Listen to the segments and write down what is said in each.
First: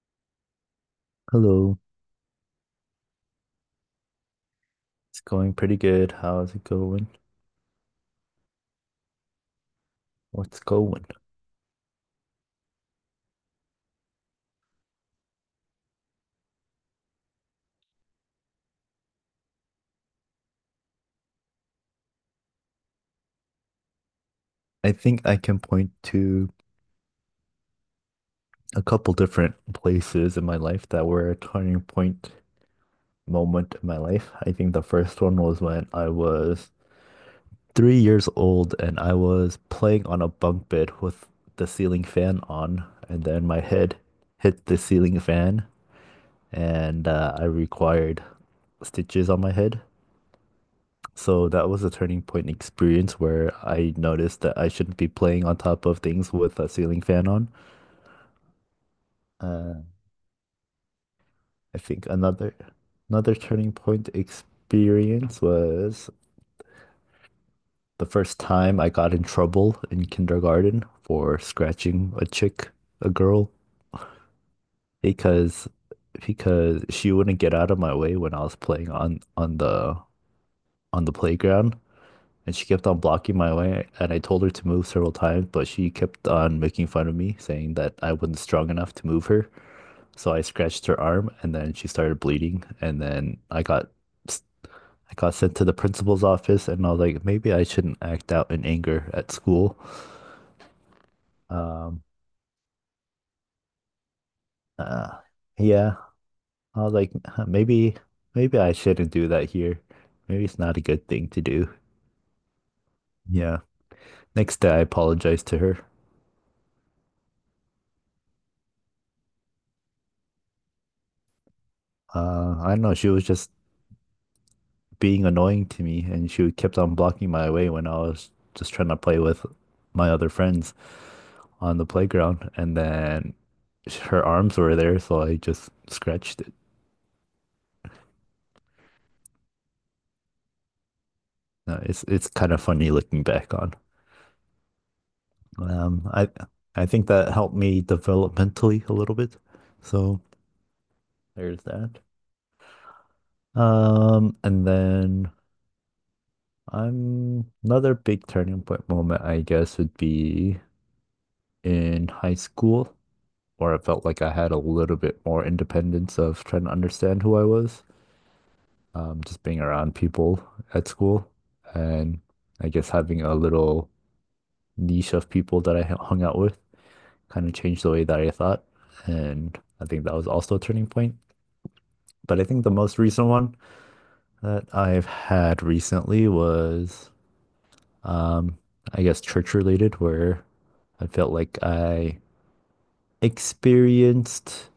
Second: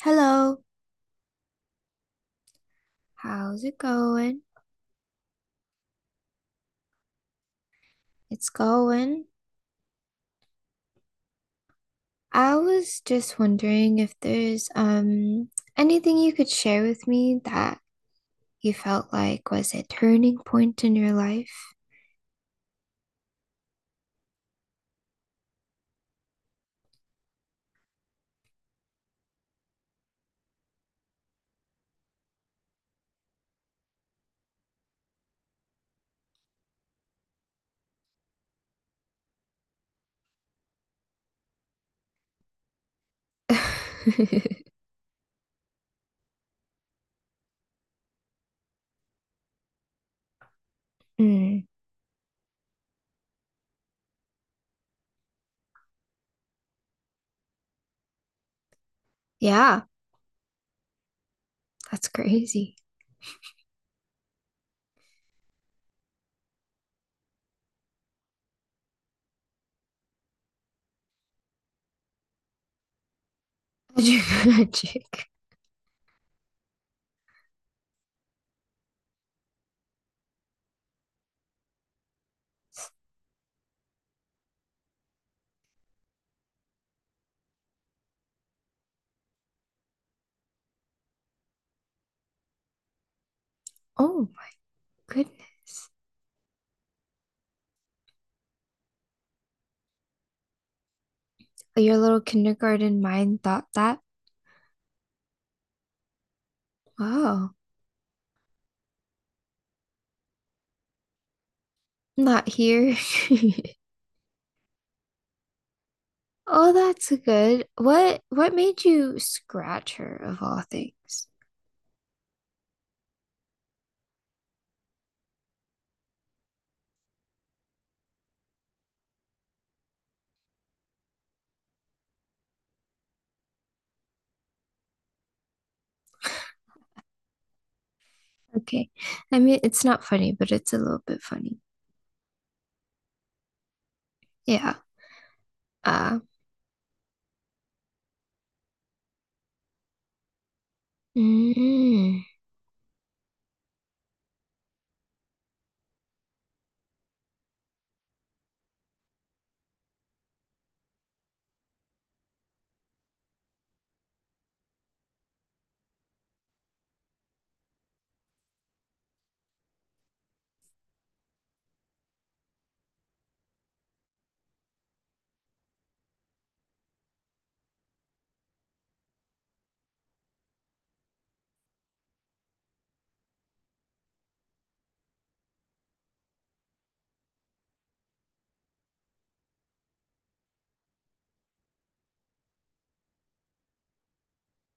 Hello, Hello, how's it going? it's going pretty good. How's it going? It's going. What's going? I was just wondering if there's anything you could share with me that you felt like was a turning point in your life. I think I can point to a couple different places in my life that were a turning point moment in my life. I think the first one was when I was 3 years old and I was playing on a bunk bed with the ceiling fan on, and then my head hit the ceiling fan and I required stitches on my head. So Mm, that was a turning point experience where I noticed that I shouldn't be playing on top of things with a ceiling fan on. Uh, yeah, I think that's another crazy. another turning point experience was the first time I got in trouble in kindergarten for scratching a chick, a girl, Magic, magic. because because she wouldn't get out of my way when I was playing on the playground. And she kept on blocking my way, and I told her to move several times, but she kept on making fun of me, saying that I wasn't strong enough to move her. So I scratched her arm, and then she started bleeding, and then I got Oh my I got sent to the goodness. principal's office, and I was like, maybe I shouldn't act out in anger at school. Your Um, little kindergarten mind thought that. uh, yeah, I was like, "Huh, Wow, maybe I shouldn't do that here. Maybe it's not a good thing to do." not here. Yeah. Next day, I apologized to her. Oh, that's good. What made you scratch her of all things? I don't know. She was just being annoying to me, and she kept on blocking my way when I was just trying to play with my other friends on the playground. And then her arms were there, so I just scratched it. Okay. I mean, it's not funny, but it's a little bit funny. It's kind of funny looking back on. Yeah. Um, Uh, I I think that helped me developmentally a little bit. So there's that. mm, And then I'm another big turning point moment, I guess, would be in high school. Or it felt like I had a little bit more independence of trying to understand who I was, just being around people at school, and I guess having a little niche of people that I hung out with kind of changed the way that I thought, and I think that was also a turning point. But I think the most recent one that I've had recently was, um, I guess, church related, where I felt like I experienced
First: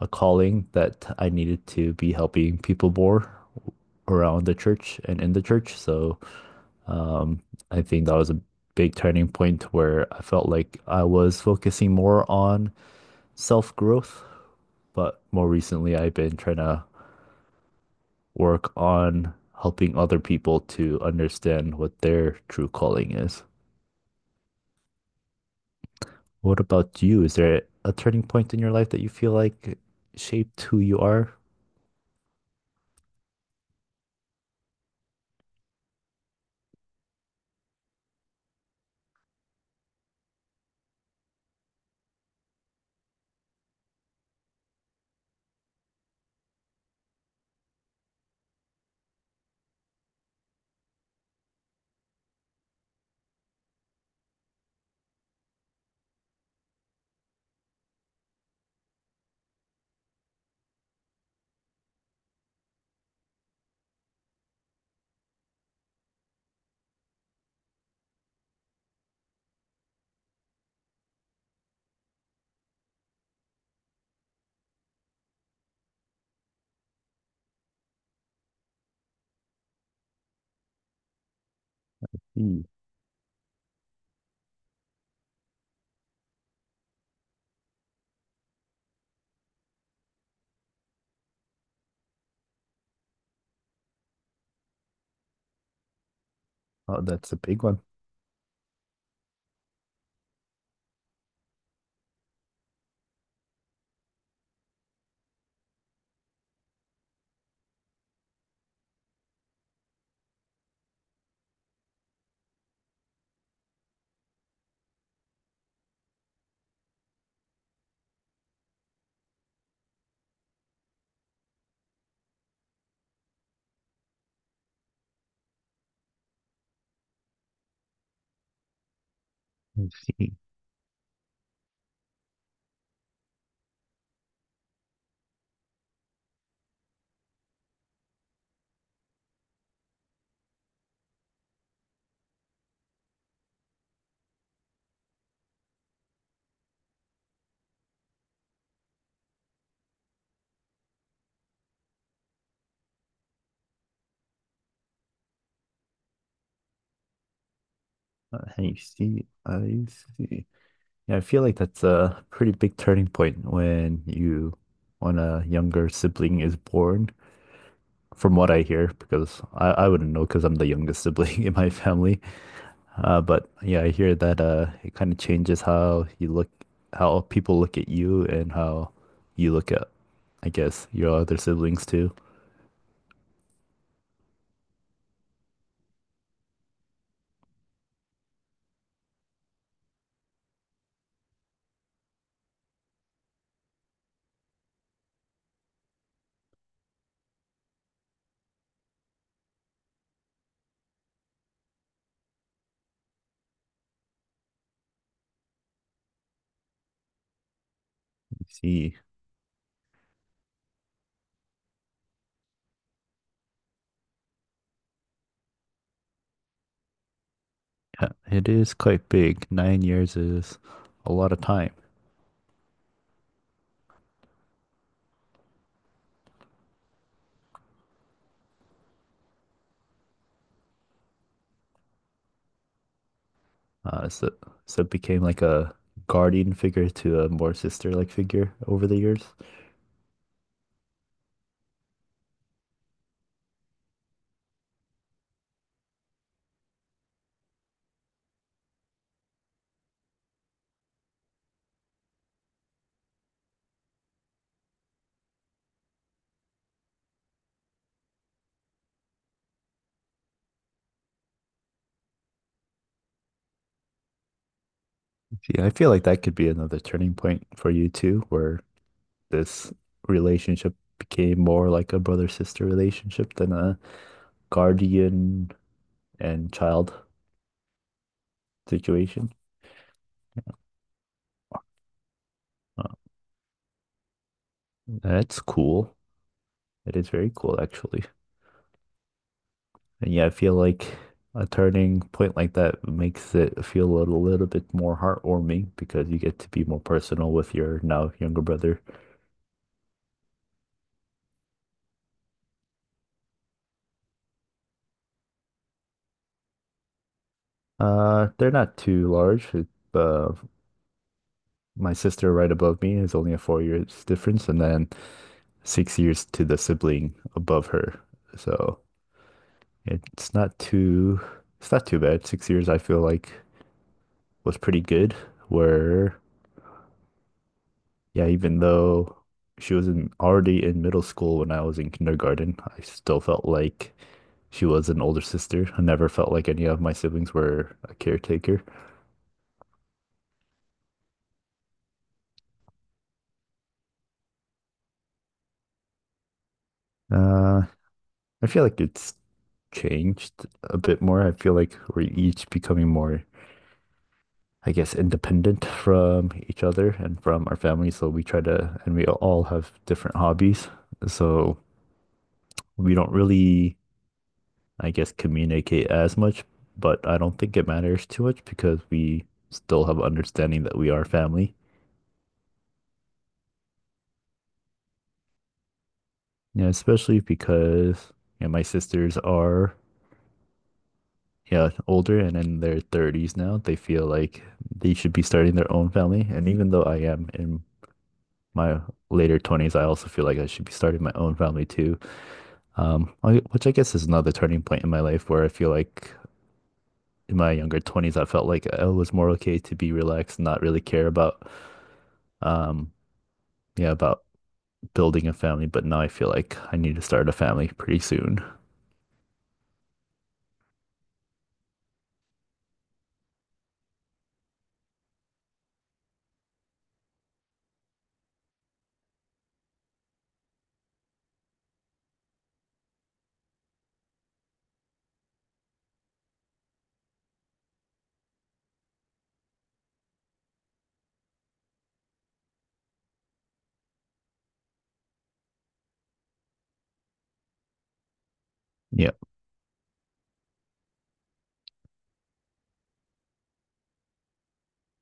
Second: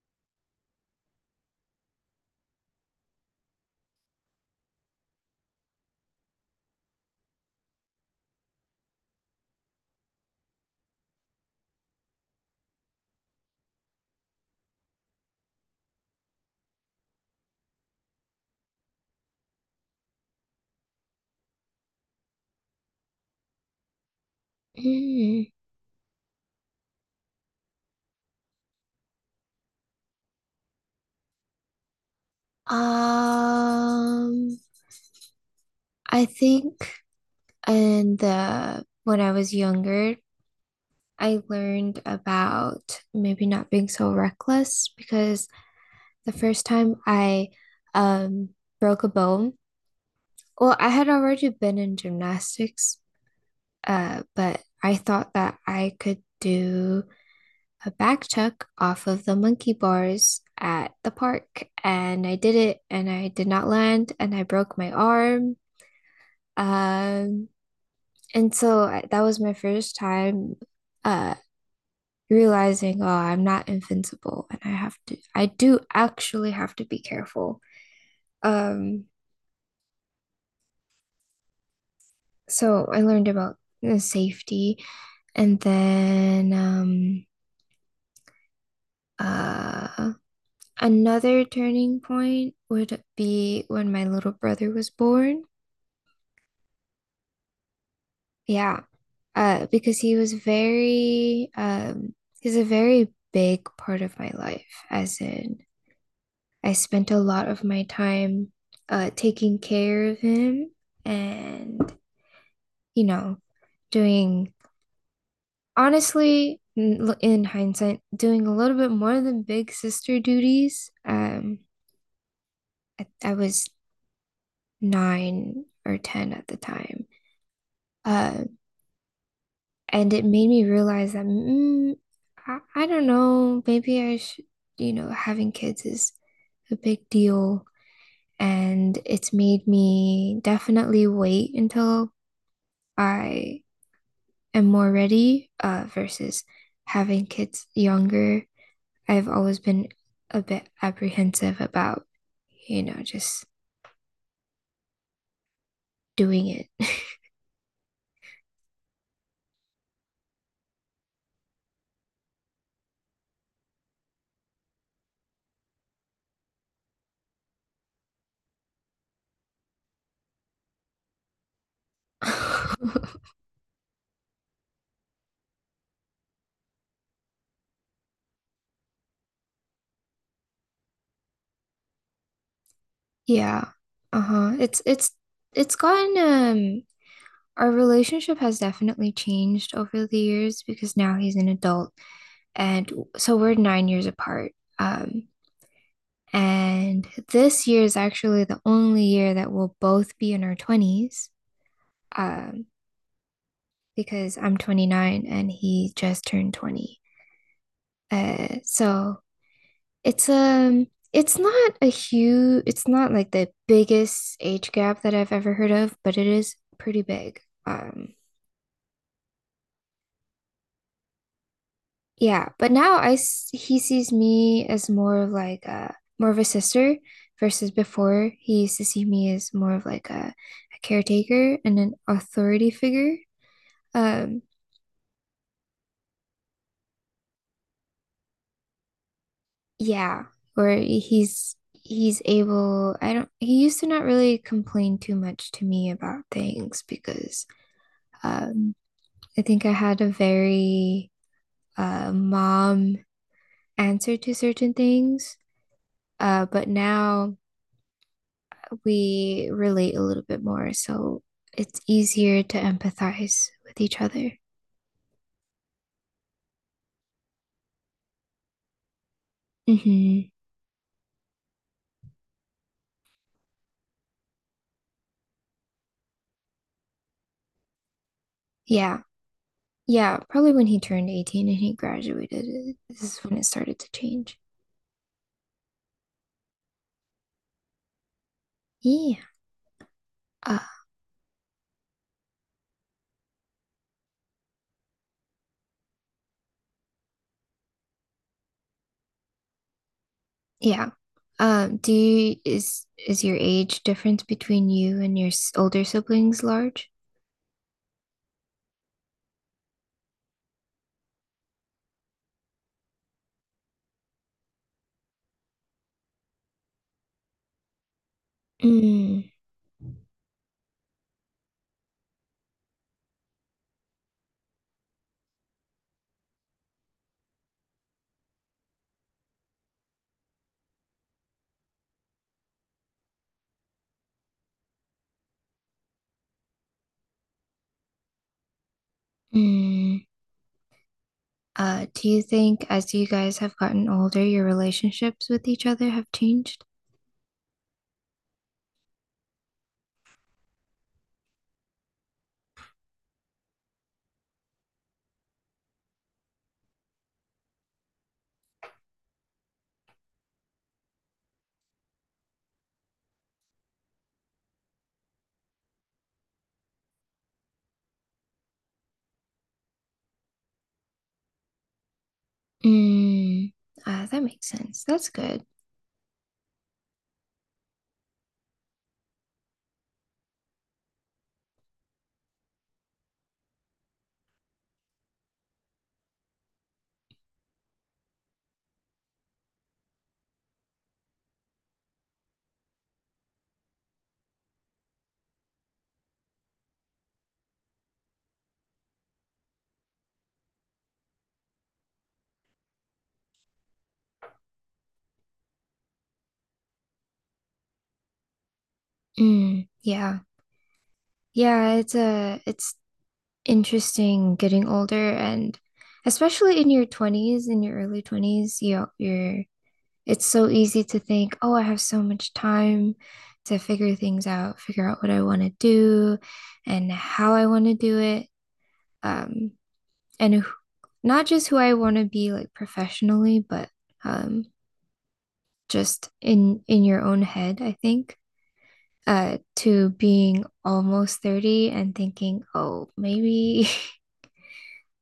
a calling that I needed to be helping people more around the church and in the church. So um, I think that was a big turning point where I felt like I was focusing more on self growth. But more recently, I've been trying to work on helping other people to understand what their true calling is. mm. What about you? Is there a turning point in your life that you feel like shaped who you are? Um, I think in the when I was younger, I learned about maybe not being so reckless because the first time I um broke a bone. Well, I had already been in gymnastics, but I thought that I could do a back tuck off of the monkey bars at the park, and I did it and I did not land, and I broke my arm. Um, and so that was my first time uh realizing, oh, I'm not invincible and I have to I do actually have to be careful. Um, Hmm. so I learned about the safety. And then uh another turning point would be when my little brother was born. Oh, that's a big one. Yeah, because he was very, he's a very big part of my life, as in I spent a lot of my time taking care of him and, you know, doing, honestly, in hindsight, doing a little bit more than big sister duties. I was nine or 10 at the time. Uh, I And it see. made me realize that, I don't know, maybe I should, you know, having kids is a big deal. And it's made me definitely wait until I am more ready, versus having kids younger. I've always been a bit apprehensive about, you know, just doing it. I see. Yeah, I feel like that's a pretty big turning point when a younger sibling is born, from what I hear, because I wouldn't know because I'm the youngest sibling in my family. But yeah, I hear that it kind of changes how you look, how people look at you and how you look at, I guess, your other siblings too. Yeah. Uh-huh. It's gotten Our relationship has definitely changed over the years because now he's an adult. And so we're 9 years apart. Um, and this year is actually the only year that we'll both be in our 20s, um, because I'm 29 and he just turned 20. See, So it's um it's not a huge, it's not like the biggest age gap that I've ever heard of, but it is pretty big. yeah, Um, it is quite big. 9 years is a lot of time. Yeah, but now he sees me as more of like a more of a sister versus before he used to see me as more of like a caretaker and an authority figure. Uh, so Um, so it became like a guardian figure to a more sister-like figure over the years. yeah, where he's able, I don't, he used to not really complain too much to me about things because um I think I had a very mom answer to certain things. But now we relate a little bit more, so it's easier to empathize with each other. Yeah, I feel like that could be another turning point for you too, where this hmm relationship became more like a brother-sister relationship than a guardian and child Yeah. situation. Yeah, probably when he turned 18 and he graduated, Uh, this is when it started to change. that's cool. It is very cool actually. Yeah. And yeah, I feel Uh, like a turning point like that makes it feel a little bit more heartwarming because you get to be more personal with your now younger brother. yeah. Do you, is your age difference between you and your older siblings large? They're not too large. Uh, my sister right above me is only a 4 years difference, and then 6 years to the sibling above her. So Mm, it's not too, it's not too bad. 6 years I feel like was pretty good. Where yeah, even though already in middle school when I was in kindergarten, I still felt like she was an older sister. I never felt like any of my siblings were a caretaker. mm. Do you think as you guys have gotten older, your relationships with each other have changed? Uh, I feel like it's changed a bit more. I feel like we're each becoming more, I guess, independent from each other and from our family. And we all have different hobbies. So we don't really, I guess, communicate as much, but I don't think it matters too much because we still have understanding that we are family. Mm, that makes sense. That's good. Yeah, especially because, my sisters are, yeah, older and in their 30s now, they feel like they should be starting their own family. And even though I am in my later 20s, I also feel like I should be starting my own family too. Which I guess is another turning point in my life where I feel like in my younger 20s, I felt like I was more okay to be relaxed and not really care um, yeah, about building a family. But now I feel like I need to start a family pretty soon. Mm, yeah. Yeah, it's interesting getting older, and especially in your 20s, in your early 20s, you're it's so easy to think, "Oh, I have so much time to figure things out, figure out what I want to do and how I want to do it." Um, and who, not just who I want to be like professionally, but um just in your own head, I think. Yeah. To being almost 30 and thinking, oh, maybe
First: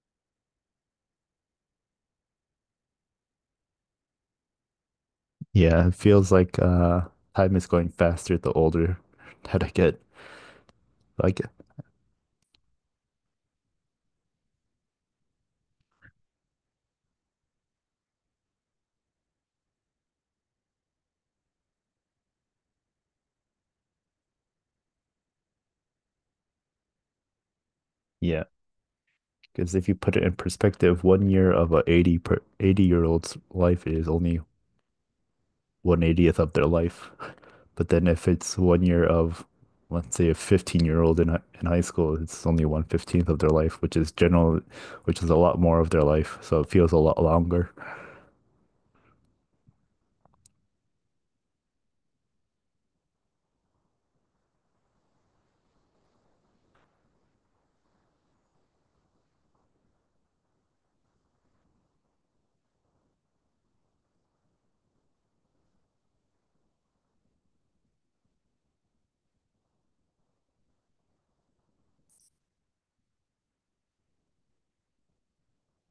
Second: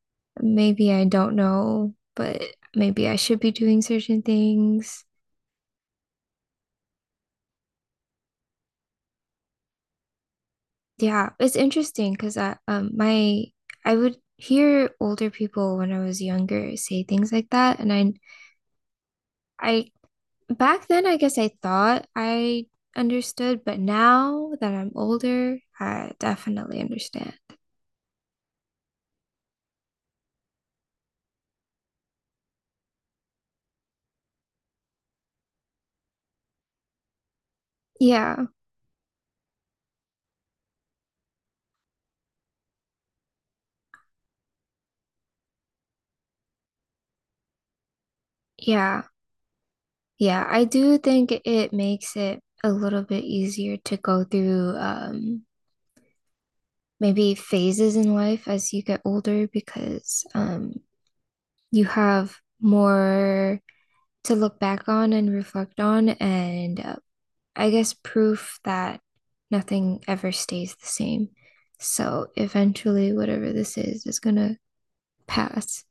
maybe I don't know, but maybe I should be doing certain things. Yeah, it feels like time is going faster the older that I get. Yeah, Like, it's interesting because I would hear older people when I was younger say things like that, and I back then I guess I thought I understood, but now that I'm older, I definitely understand. yeah, because if you put it in perspective, one year of a 80 per 80-year old's life is only 1/80th of their life. But then if Yeah. it's one year of let's say a 15-year-old in high school, it's only 1/15th of their life, which is a lot more of their life. So it feels a lot longer. Yeah. Yeah, I do think it makes it a little bit easier to go through maybe phases in life as you get older, because you have more to look back on and reflect on, and I guess proof that nothing ever stays the same. So eventually, whatever this is gonna pass.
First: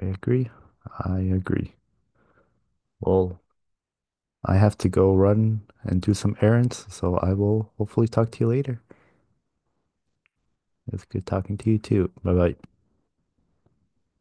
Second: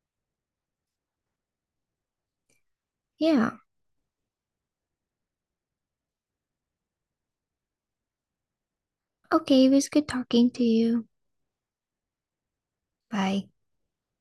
I agree. I agree. Well, Yeah. I have to go run and do some errands, so I will hopefully talk to you later. Okay, it was good talking to It's you. good talking to you too. Bye bye. Bye.